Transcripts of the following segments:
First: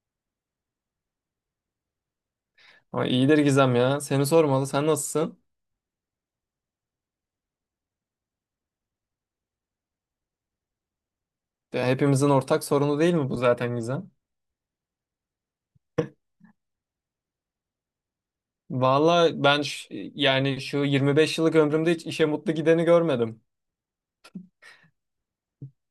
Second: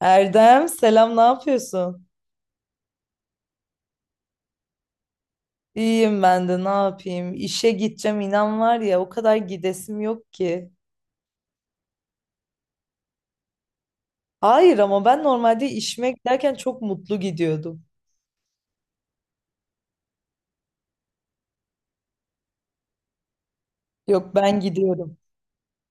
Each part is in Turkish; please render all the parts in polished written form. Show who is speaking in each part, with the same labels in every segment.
Speaker 1: Erdem selam, ne yapıyorsun?
Speaker 2: Ama iyidir Gizem ya. Seni sormalı. Sen nasılsın?
Speaker 1: İyiyim, ben de ne yapayım? İşe gideceğim, inan var ya, o kadar gidesim yok ki.
Speaker 2: Ya hepimizin ortak sorunu değil mi bu zaten Gizem?
Speaker 1: Hayır, ama ben normalde işime giderken çok mutlu gidiyordum.
Speaker 2: Vallahi ben şu 25 yıllık ömrümde hiç işe mutlu gideni görmedim.
Speaker 1: Yok, ben gidiyorum.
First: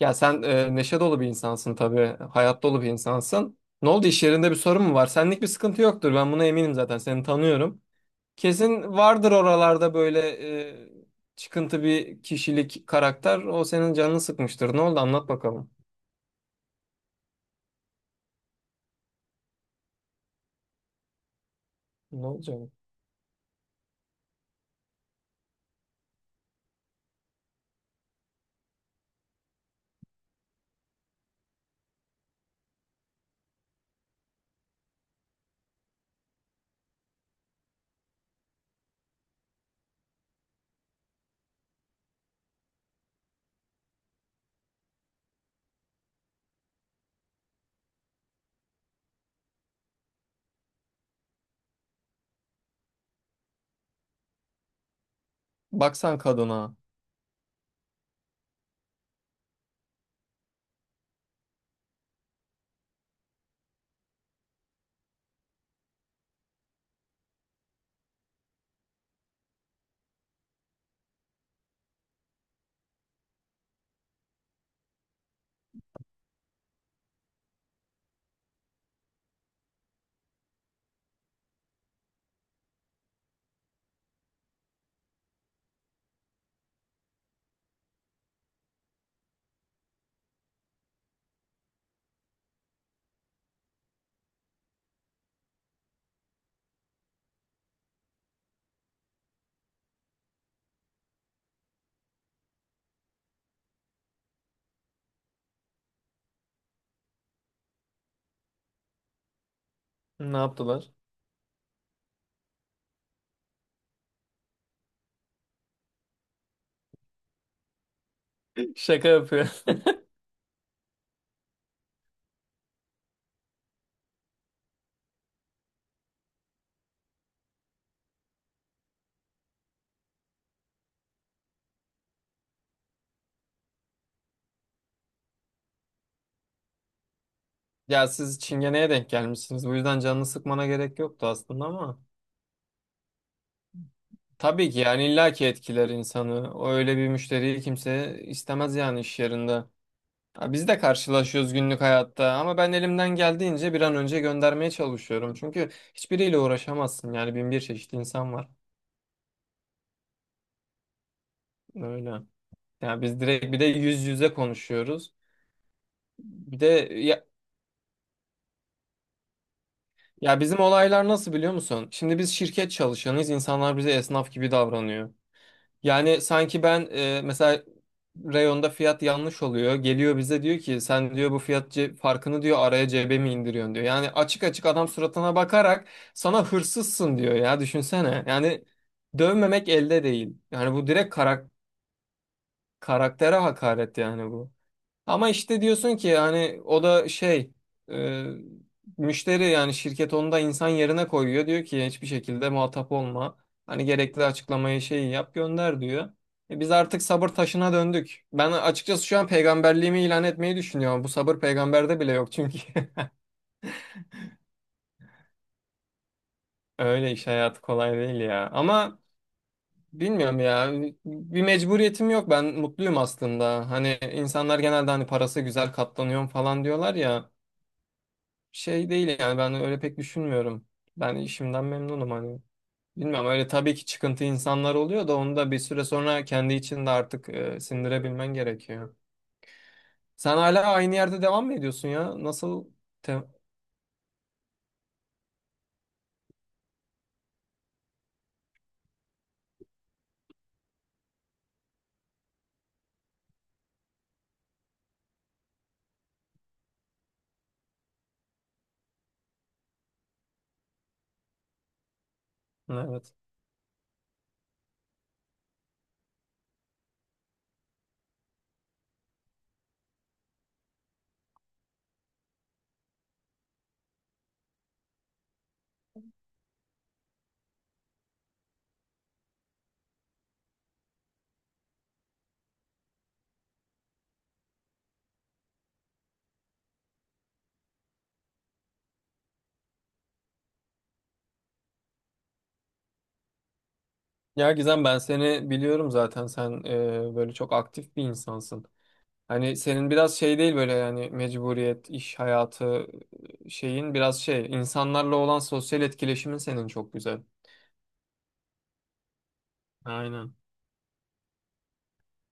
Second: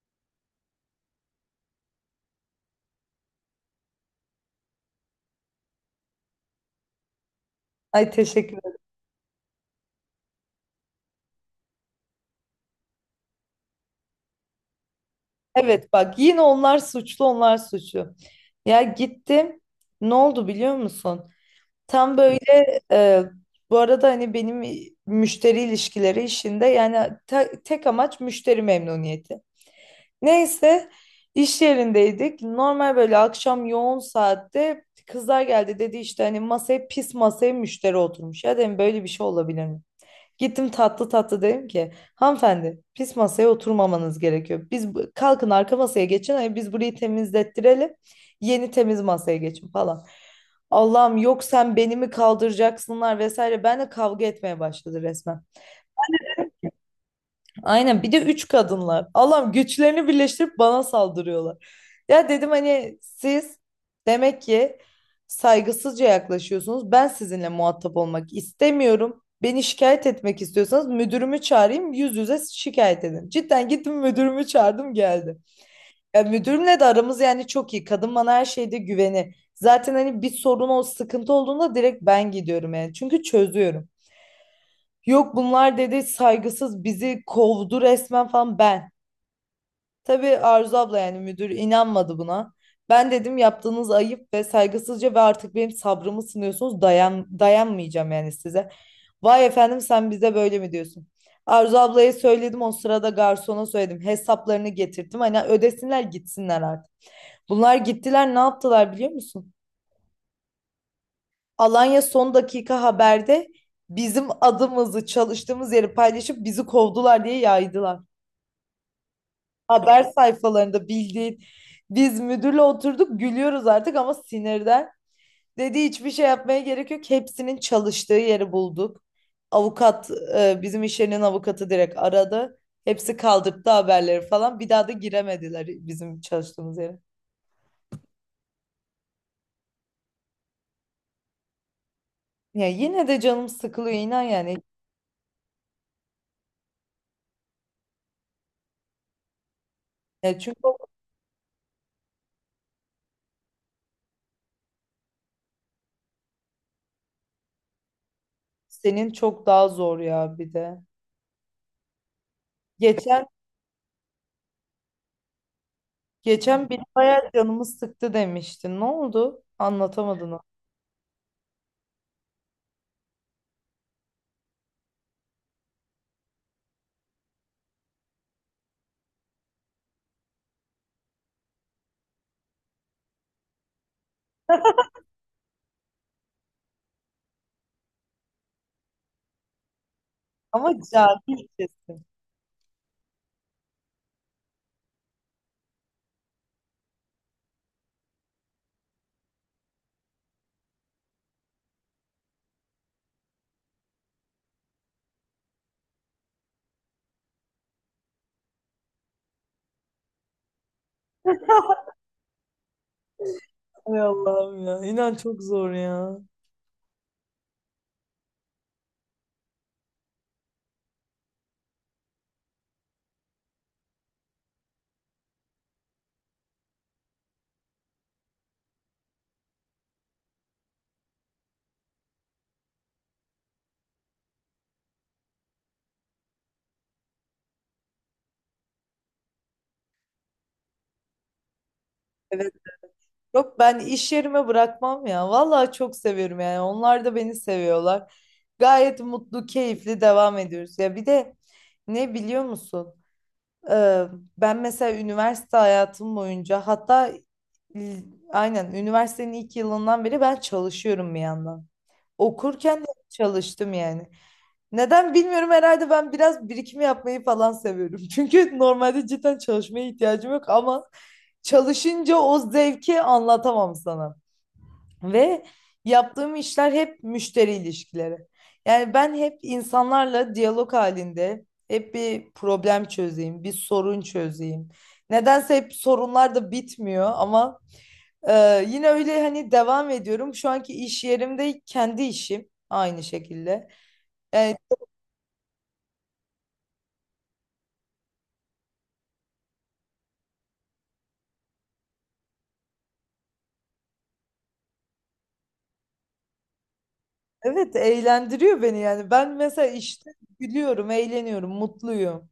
Speaker 2: Ya sen neşe dolu bir insansın tabii. Hayat dolu bir insansın. Ne oldu, iş yerinde bir sorun mu var? Senlik bir sıkıntı yoktur. Ben buna eminim zaten. Seni tanıyorum.
Speaker 1: Ay, teşekkür ederim.
Speaker 2: Kesin vardır oralarda böyle e, çıkıntı bir kişilik karakter. O senin canını sıkmıştır. Ne oldu? Anlat bakalım.
Speaker 1: Evet bak, yine onlar suçlu, onlar suçlu. Ya gittim, ne oldu biliyor musun? Tam
Speaker 2: Ne olacak?
Speaker 1: böyle, e, bu arada hani benim müşteri ilişkileri işinde yani tek amaç müşteri memnuniyeti. Neyse, iş yerindeydik. Normal böyle akşam yoğun saatte kızlar geldi, dedi işte hani masaya, pis masaya müşteri oturmuş. Ya dedim, böyle bir şey olabilir mi? Gittim tatlı tatlı dedim ki, hanımefendi pis masaya oturmamanız gerekiyor. Biz kalkın arka masaya geçin, hani biz burayı temizlettirelim, yeni temiz masaya geçin falan. Allah'ım, yok sen beni mi kaldıracaksınlar vesaire. Benle kavga etmeye başladı resmen.
Speaker 2: Baksan kadına.
Speaker 1: Aynen, bir de üç kadınlar. Allah'ım, güçlerini birleştirip bana saldırıyorlar. Ya dedim hani siz demek ki saygısızca yaklaşıyorsunuz. Ben sizinle muhatap olmak istemiyorum. Beni şikayet etmek istiyorsanız müdürümü çağırayım, yüz yüze şikayet edin. Cidden gittim, müdürümü çağırdım, geldi. Ya müdürümle de aramız yani çok iyi. Kadın bana her şeyde güveni. Zaten hani bir sorun, o sıkıntı olduğunda direkt ben gidiyorum yani. Çünkü çözüyorum. Yok, bunlar dedi saygısız, bizi kovdu resmen falan ben. Tabii Arzu abla yani müdür inanmadı buna. Ben dedim, yaptığınız ayıp ve saygısızca, ve artık benim sabrımı sınıyorsunuz. Dayan, dayanmayacağım yani size. Vay efendim, sen bize böyle mi diyorsun? Arzu ablaya söyledim, o sırada garsona söyledim. Hesaplarını getirdim. Hani ödesinler, gitsinler artık. Bunlar gittiler, ne yaptılar biliyor musun?
Speaker 2: Ne yaptılar?
Speaker 1: Alanya son dakika haberde bizim adımızı, çalıştığımız yeri paylaşıp bizi kovdular diye yaydılar.
Speaker 2: Şaka yapıyor.
Speaker 1: Haber sayfalarında bildiğin. Biz müdürle oturduk, gülüyoruz artık ama sinirden. Dedi, hiçbir şey yapmaya gerek yok. Hepsinin çalıştığı yeri bulduk. Avukat, bizim iş yerinin avukatı direkt aradı. Hepsi kaldırdı haberleri falan. Bir daha da giremediler bizim çalıştığımız yere.
Speaker 2: Ya siz çingeneye denk gelmişsiniz. Bu yüzden canını sıkmana gerek yoktu aslında ama.
Speaker 1: Ya yine de canım sıkılıyor, inan yani.
Speaker 2: Tabii ki, yani illaki etkiler insanı. O Öyle bir müşteriyi kimse istemez yani iş yerinde.
Speaker 1: Ya
Speaker 2: Ya
Speaker 1: çünkü
Speaker 2: biz de
Speaker 1: o,
Speaker 2: karşılaşıyoruz günlük hayatta ama ben elimden geldiğince bir an önce göndermeye çalışıyorum. Çünkü hiçbiriyle uğraşamazsın, yani bin bir çeşit insan var.
Speaker 1: senin çok daha zor ya bir de.
Speaker 2: Öyle. Ya biz
Speaker 1: Geçen
Speaker 2: direkt bir de yüz yüze konuşuyoruz. Bir de
Speaker 1: geçen bir
Speaker 2: ya,
Speaker 1: bayağı canımı sıktı demiştin. Ne oldu? Anlatamadın onu.
Speaker 2: ya, bizim olaylar nasıl biliyor musun? Şimdi biz şirket çalışanıyız. İnsanlar bize esnaf gibi davranıyor. Yani sanki ben mesela reyonda fiyat yanlış oluyor. Geliyor bize diyor ki, sen diyor bu farkını diyor araya cebe mi indiriyorsun diyor. Yani açık açık adam suratına bakarak sana hırsızsın diyor ya, düşünsene. Yani dövmemek elde değil.
Speaker 1: Ama
Speaker 2: Yani bu direkt
Speaker 1: cahilce.
Speaker 2: karaktere hakaret yani bu. Ama işte diyorsun ki hani o da şey e, müşteri, yani şirket onu da insan yerine koyuyor. Diyor ki hiçbir şekilde muhatap olma. Hani gerekli açıklamayı şeyi yap gönder diyor. E biz artık sabır taşına döndük. Ben açıkçası şu an peygamberliğimi ilan etmeyi düşünüyorum. Bu sabır peygamberde bile yok çünkü.
Speaker 1: Ay Allah'ım ya. İnan çok zor ya.
Speaker 2: Öyle, iş hayatı kolay değil ya. Ama bilmiyorum ya. Bir mecburiyetim yok. Ben mutluyum aslında. Hani insanlar genelde hani parası güzel katlanıyorum falan diyorlar ya. Şey değil yani, ben öyle pek düşünmüyorum. Ben işimden memnunum hani. Bilmiyorum, öyle tabii ki çıkıntı insanlar oluyor da onu da bir süre sonra kendi içinde artık sindirebilmen gerekiyor. Sen hala aynı yerde devam mı ediyorsun ya?
Speaker 1: Evet.
Speaker 2: Nasıl? te-
Speaker 1: Yok, ben iş yerime bırakmam ya. Vallahi çok seviyorum yani. Onlar da beni seviyorlar. Gayet mutlu, keyifli devam ediyoruz. Ya bir de ne biliyor musun? Ee, ben mesela üniversite hayatım boyunca, hatta l- aynen üniversitenin ilk yılından beri ben çalışıyorum bir yandan. Okurken de
Speaker 2: Evet.
Speaker 1: çalıştım yani. Neden bilmiyorum, herhalde ben biraz birikim yapmayı falan seviyorum. Çünkü normalde cidden çalışmaya ihtiyacım yok ama çalışınca o zevki anlatamam sana. Ve yaptığım işler hep müşteri ilişkileri. Yani ben hep insanlarla diyalog halinde, hep bir problem çözeyim, bir sorun çözeyim. Nedense hep sorunlar da bitmiyor ama yine öyle hani devam ediyorum. Şu anki iş yerimde kendi işim aynı şekilde.
Speaker 2: Ya
Speaker 1: Yani
Speaker 2: Gizem ben seni biliyorum zaten, sen böyle çok aktif bir insansın. Hani senin biraz şey değil böyle yani mecburiyet, iş hayatı şeyin biraz şey, insanlarla olan sosyal etkileşimin senin çok güzel.
Speaker 1: evet, eğlendiriyor beni yani. Ben mesela işte
Speaker 2: Aynen.
Speaker 1: gülüyorum, eğleniyorum, mutluyum.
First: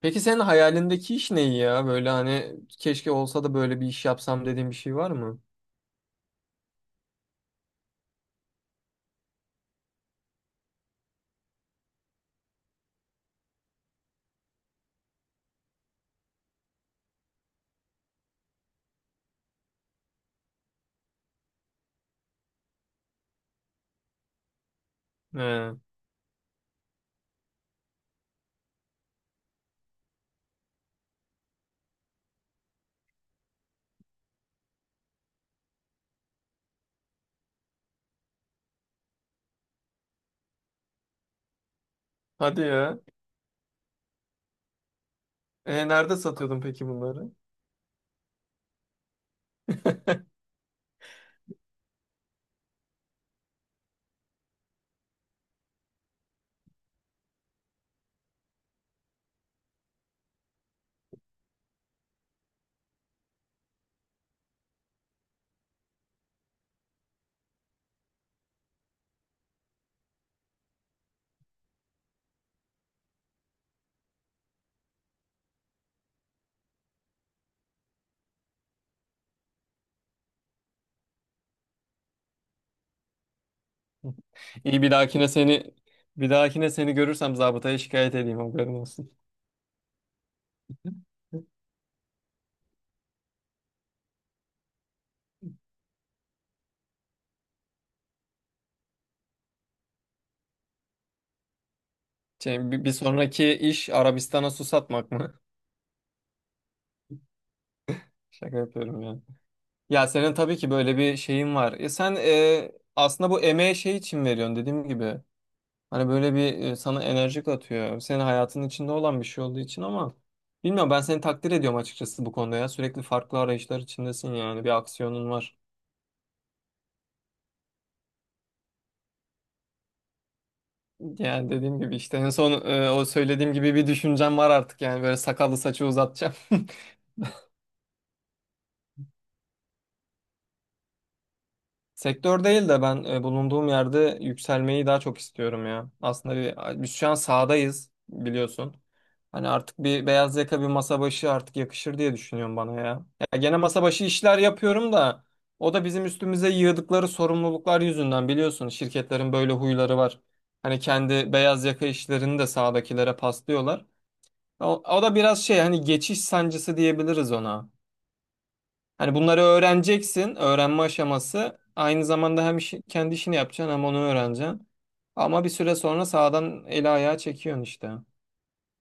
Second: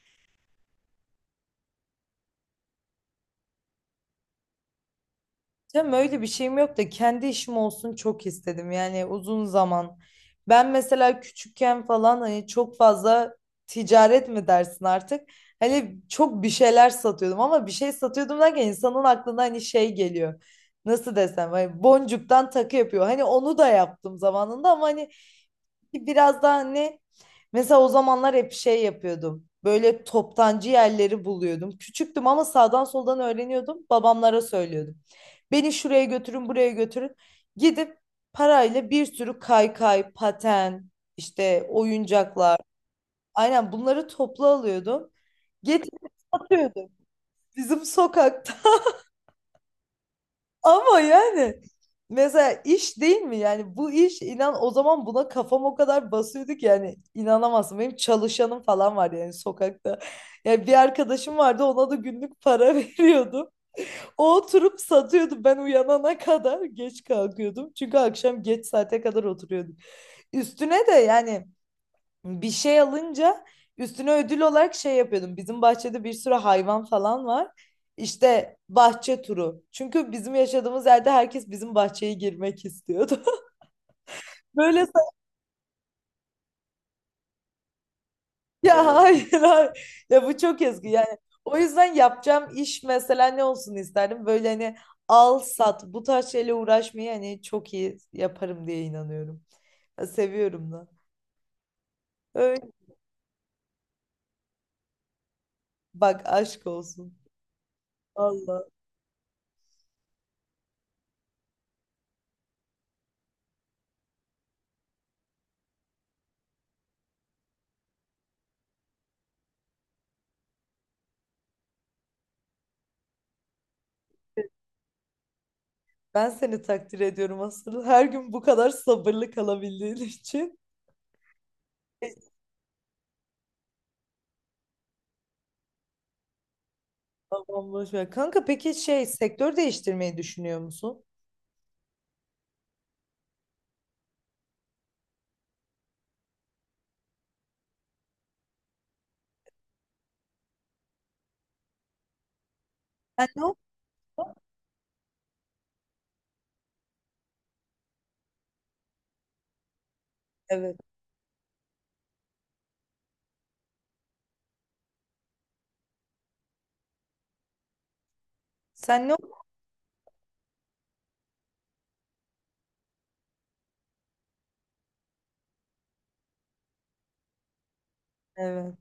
Speaker 2: Peki senin hayalindeki iş ne ya? Böyle hani keşke olsa da böyle bir iş yapsam dediğin bir şey var mı?
Speaker 1: Tam öyle bir şeyim yok da kendi işim olsun çok istedim yani uzun zaman. Ben mesela küçükken falan hani çok fazla ticaret mi dersin artık? Hani çok bir şeyler satıyordum ama bir şey satıyordum derken insanın aklına hani şey geliyor. Nasıl desem, hani boncuktan takı yapıyor. Hani onu da yaptım zamanında ama hani
Speaker 2: He.
Speaker 1: biraz daha hani, mesela o zamanlar hep şey yapıyordum. Böyle toptancı yerleri buluyordum. Küçüktüm ama sağdan soldan öğreniyordum. Babamlara söylüyordum. Beni şuraya götürün, buraya götürün. Gidip parayla bir sürü kaykay, paten, işte oyuncaklar.
Speaker 2: Hadi ya.
Speaker 1: Aynen, bunları toplu alıyordum.
Speaker 2: E,
Speaker 1: Getirip
Speaker 2: nerede satıyordun peki
Speaker 1: satıyordum
Speaker 2: bunları?
Speaker 1: bizim sokakta. Ama yani mesela iş değil mi? Yani bu iş, inan o zaman buna kafam o kadar basıyordu ki yani inanamazsın. Benim çalışanım falan var yani sokakta. Yani bir arkadaşım vardı, ona da günlük para veriyordum. O oturup satıyordu, ben uyanana kadar geç kalkıyordum. Çünkü akşam geç saate kadar oturuyordum. Üstüne de yani bir şey alınca üstüne ödül olarak şey yapıyordum. Bizim bahçede bir sürü hayvan falan var. İşte bahçe turu. Çünkü bizim yaşadığımız yerde herkes bizim bahçeye girmek istiyordu.
Speaker 2: İyi,
Speaker 1: Böyle.
Speaker 2: bir dahakine seni bir dahakine seni görürsem zabıtaya şikayet edeyim, haberin
Speaker 1: Ya
Speaker 2: olsun.
Speaker 1: hayır, hayır. Ya bu çok yazgı. Yani o yüzden yapacağım iş mesela ne olsun isterdim. Böyle hani al sat, bu tarz şeyle uğraşmayı hani çok iyi yaparım diye inanıyorum. Ya seviyorum da. Öyle.
Speaker 2: Şey, bir sonraki iş Arabistan'a su satmak mı?
Speaker 1: Bak aşk olsun.
Speaker 2: Şaka
Speaker 1: Valla.
Speaker 2: yapıyorum ya. Ya senin tabii ki böyle bir şeyin var. E sen aslında bu emeğe şey için veriyorsun dediğim gibi. Hani böyle bir sana enerji katıyor. Senin hayatının içinde olan bir şey olduğu için ama bilmiyorum, ben seni takdir ediyorum açıkçası bu konuda ya. Sürekli farklı arayışlar içindesin, yani bir aksiyonun var.
Speaker 1: Ben seni takdir ediyorum asıl. Her gün bu kadar sabırlı kalabildiğin için.
Speaker 2: Yani dediğim gibi işte en son o söylediğim gibi bir düşüncem var artık, yani böyle sakallı saçı uzatacağım.
Speaker 1: Tamam, boş ver. Kanka peki şey, sektör değiştirmeyi düşünüyor musun?
Speaker 2: Sektör değil de ben bulunduğum yerde yükselmeyi daha çok istiyorum ya. Aslında biz şu an sahadayız biliyorsun. Hani artık bir beyaz yaka, bir masa başı artık yakışır diye düşünüyorum bana ya.
Speaker 1: Sen
Speaker 2: Ya
Speaker 1: ne
Speaker 2: gene
Speaker 1: ok-
Speaker 2: masa başı işler yapıyorum da o da bizim üstümüze yığdıkları sorumluluklar yüzünden, biliyorsun şirketlerin böyle huyları var.
Speaker 1: Evet.
Speaker 2: Hani kendi beyaz yaka işlerini de sahadakilere paslıyorlar. O da biraz şey, hani geçiş sancısı diyebiliriz ona.
Speaker 1: Sen ne
Speaker 2: Hani bunları
Speaker 1: ok-
Speaker 2: öğreneceksin. Öğrenme aşaması. Aynı zamanda hem kendi işini yapacaksın hem onu öğreneceksin. Ama bir süre sonra sağdan eli ayağı çekiyorsun işte.
Speaker 1: Evet.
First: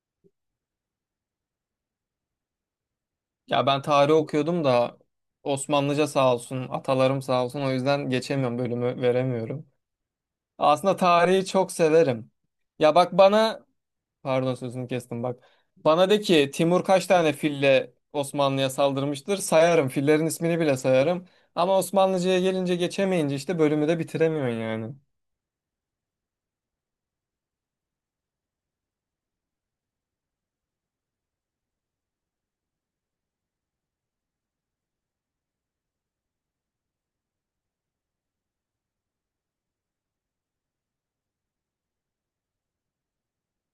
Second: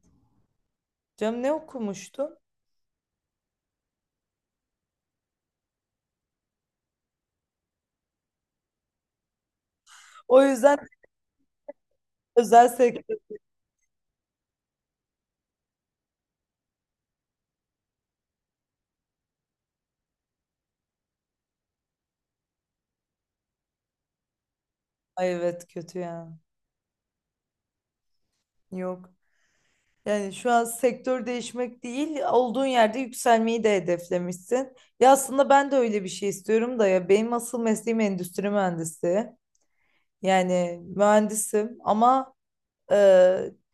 Speaker 1: Canım, ne okumuştun?
Speaker 2: Ya ben tarih okuyordum da Osmanlıca sağ olsun, atalarım sağ olsun. O yüzden geçemiyorum, bölümü veremiyorum.
Speaker 1: O yüzden
Speaker 2: Aslında tarihi çok severim.
Speaker 1: özel
Speaker 2: Ya bak
Speaker 1: sektör.
Speaker 2: bana, pardon sözünü kestim bak. Bana de ki Timur kaç tane fille Osmanlı'ya saldırmıştır? Sayarım. Fillerin ismini bile sayarım. Ama Osmanlıca'ya gelince, geçemeyince işte bölümü de bitiremiyorsun yani.
Speaker 1: Ay evet, kötü ya. Yok. Yani şu an sektör değişmek değil, olduğun yerde yükselmeyi de hedeflemişsin. Ya aslında ben de öyle bir şey istiyorum da, ya benim asıl mesleğim endüstri mühendisi. Yani mühendisim ama e,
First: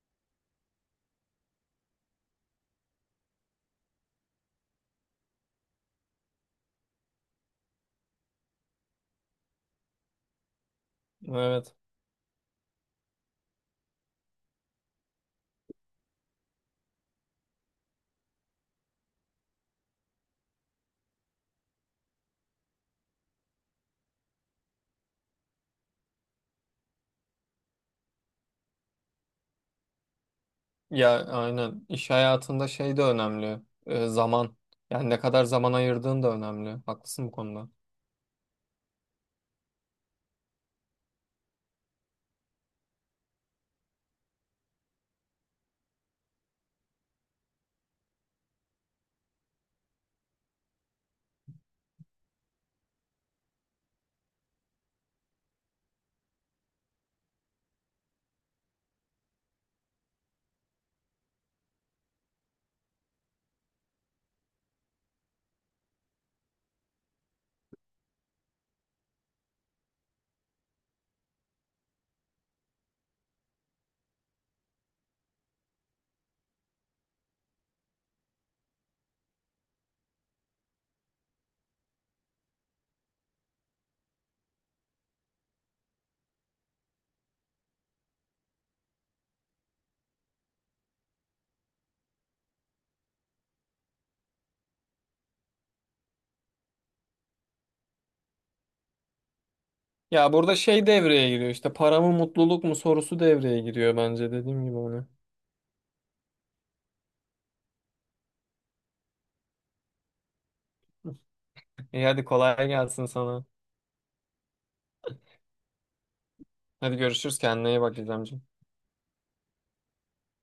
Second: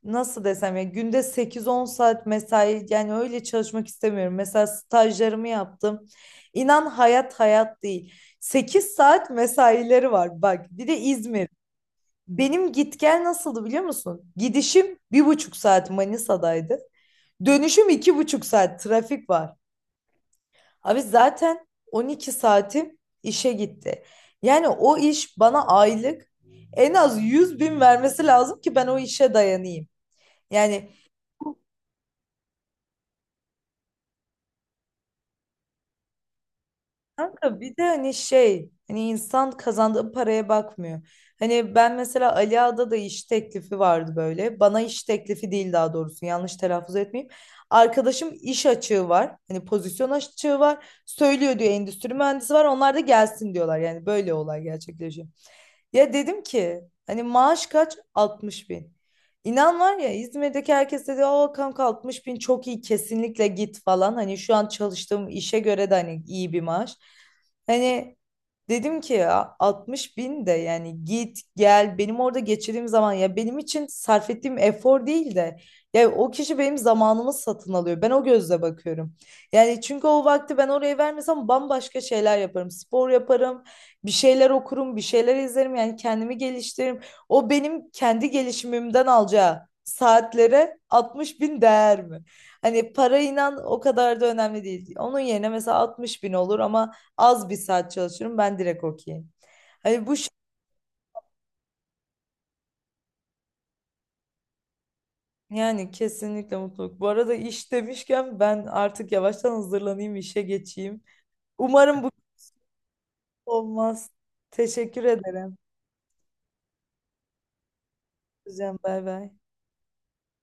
Speaker 1: nasıl desem, ya günde sekiz on saat mesai, yani öyle çalışmak istemiyorum. Mesela stajlarımı yaptım. İnan hayat hayat değil. 8 saat mesaileri var bak. Bir de İzmir.
Speaker 2: Evet.
Speaker 1: Benim git gel nasıldı biliyor musun? Gidişim 1,5 saat Manisa'daydı. Dönüşüm 2,5 saat, trafik var. Abi zaten 12 saatim işe gitti. Yani o iş bana aylık en az 100 bin vermesi lazım ki ben o işe dayanayım. Yani
Speaker 2: Ya aynen. İş hayatında şey de önemli. Zaman. Yani ne kadar zaman ayırdığın da önemli. Haklısın bu
Speaker 1: Kanka,
Speaker 2: konuda.
Speaker 1: bir de hani şey, hani insan kazandığı paraya bakmıyor. Hani ben mesela Ali Ağa'da da iş teklifi vardı böyle. Bana iş teklifi değil, daha doğrusu yanlış telaffuz etmeyeyim. Arkadaşım iş açığı var. Hani pozisyon açığı var. Söylüyor diyor endüstri mühendisi var. Onlar da gelsin diyorlar. Yani böyle olay gerçekleşiyor. Ya dedim ki hani maaş kaç? 60 bin. İnan var ya, İzmir'deki herkes dedi o kanka 60 bin çok iyi, kesinlikle git falan. Hani şu an çalıştığım işe göre de hani iyi bir maaş. Hani dedim ki, ya 60 bin de yani, git gel benim orada geçirdiğim zaman, ya benim için sarf ettiğim efor değil de, ya o kişi benim zamanımı satın alıyor. Ben o gözle bakıyorum. Yani çünkü o vakti ben oraya vermesem bambaşka şeyler yaparım. Spor yaparım, bir şeyler okurum, bir şeyler izlerim, yani kendimi geliştiririm. O benim kendi gelişimimden alacağı saatlere 60 bin değer mi? Hani para, inan, o kadar da önemli değil. Onun yerine mesela 60 bin olur ama az bir saat çalışırım, ben direkt okeyim. Hani bu şey-
Speaker 2: Ya burada şey devreye giriyor işte, para mı mutluluk mu sorusu devreye giriyor bence, dediğim gibi onu.
Speaker 1: Yani kesinlikle mutluluk. Bu arada iş demişken, ben artık yavaştan hazırlanayım, işe geçeyim. Umarım
Speaker 2: İyi,
Speaker 1: bu
Speaker 2: hadi kolay gelsin sana.
Speaker 1: olmaz. Teşekkür ederim.
Speaker 2: Hadi görüşürüz, kendine iyi bak İzlemciğim.
Speaker 1: Hocam, bay bay.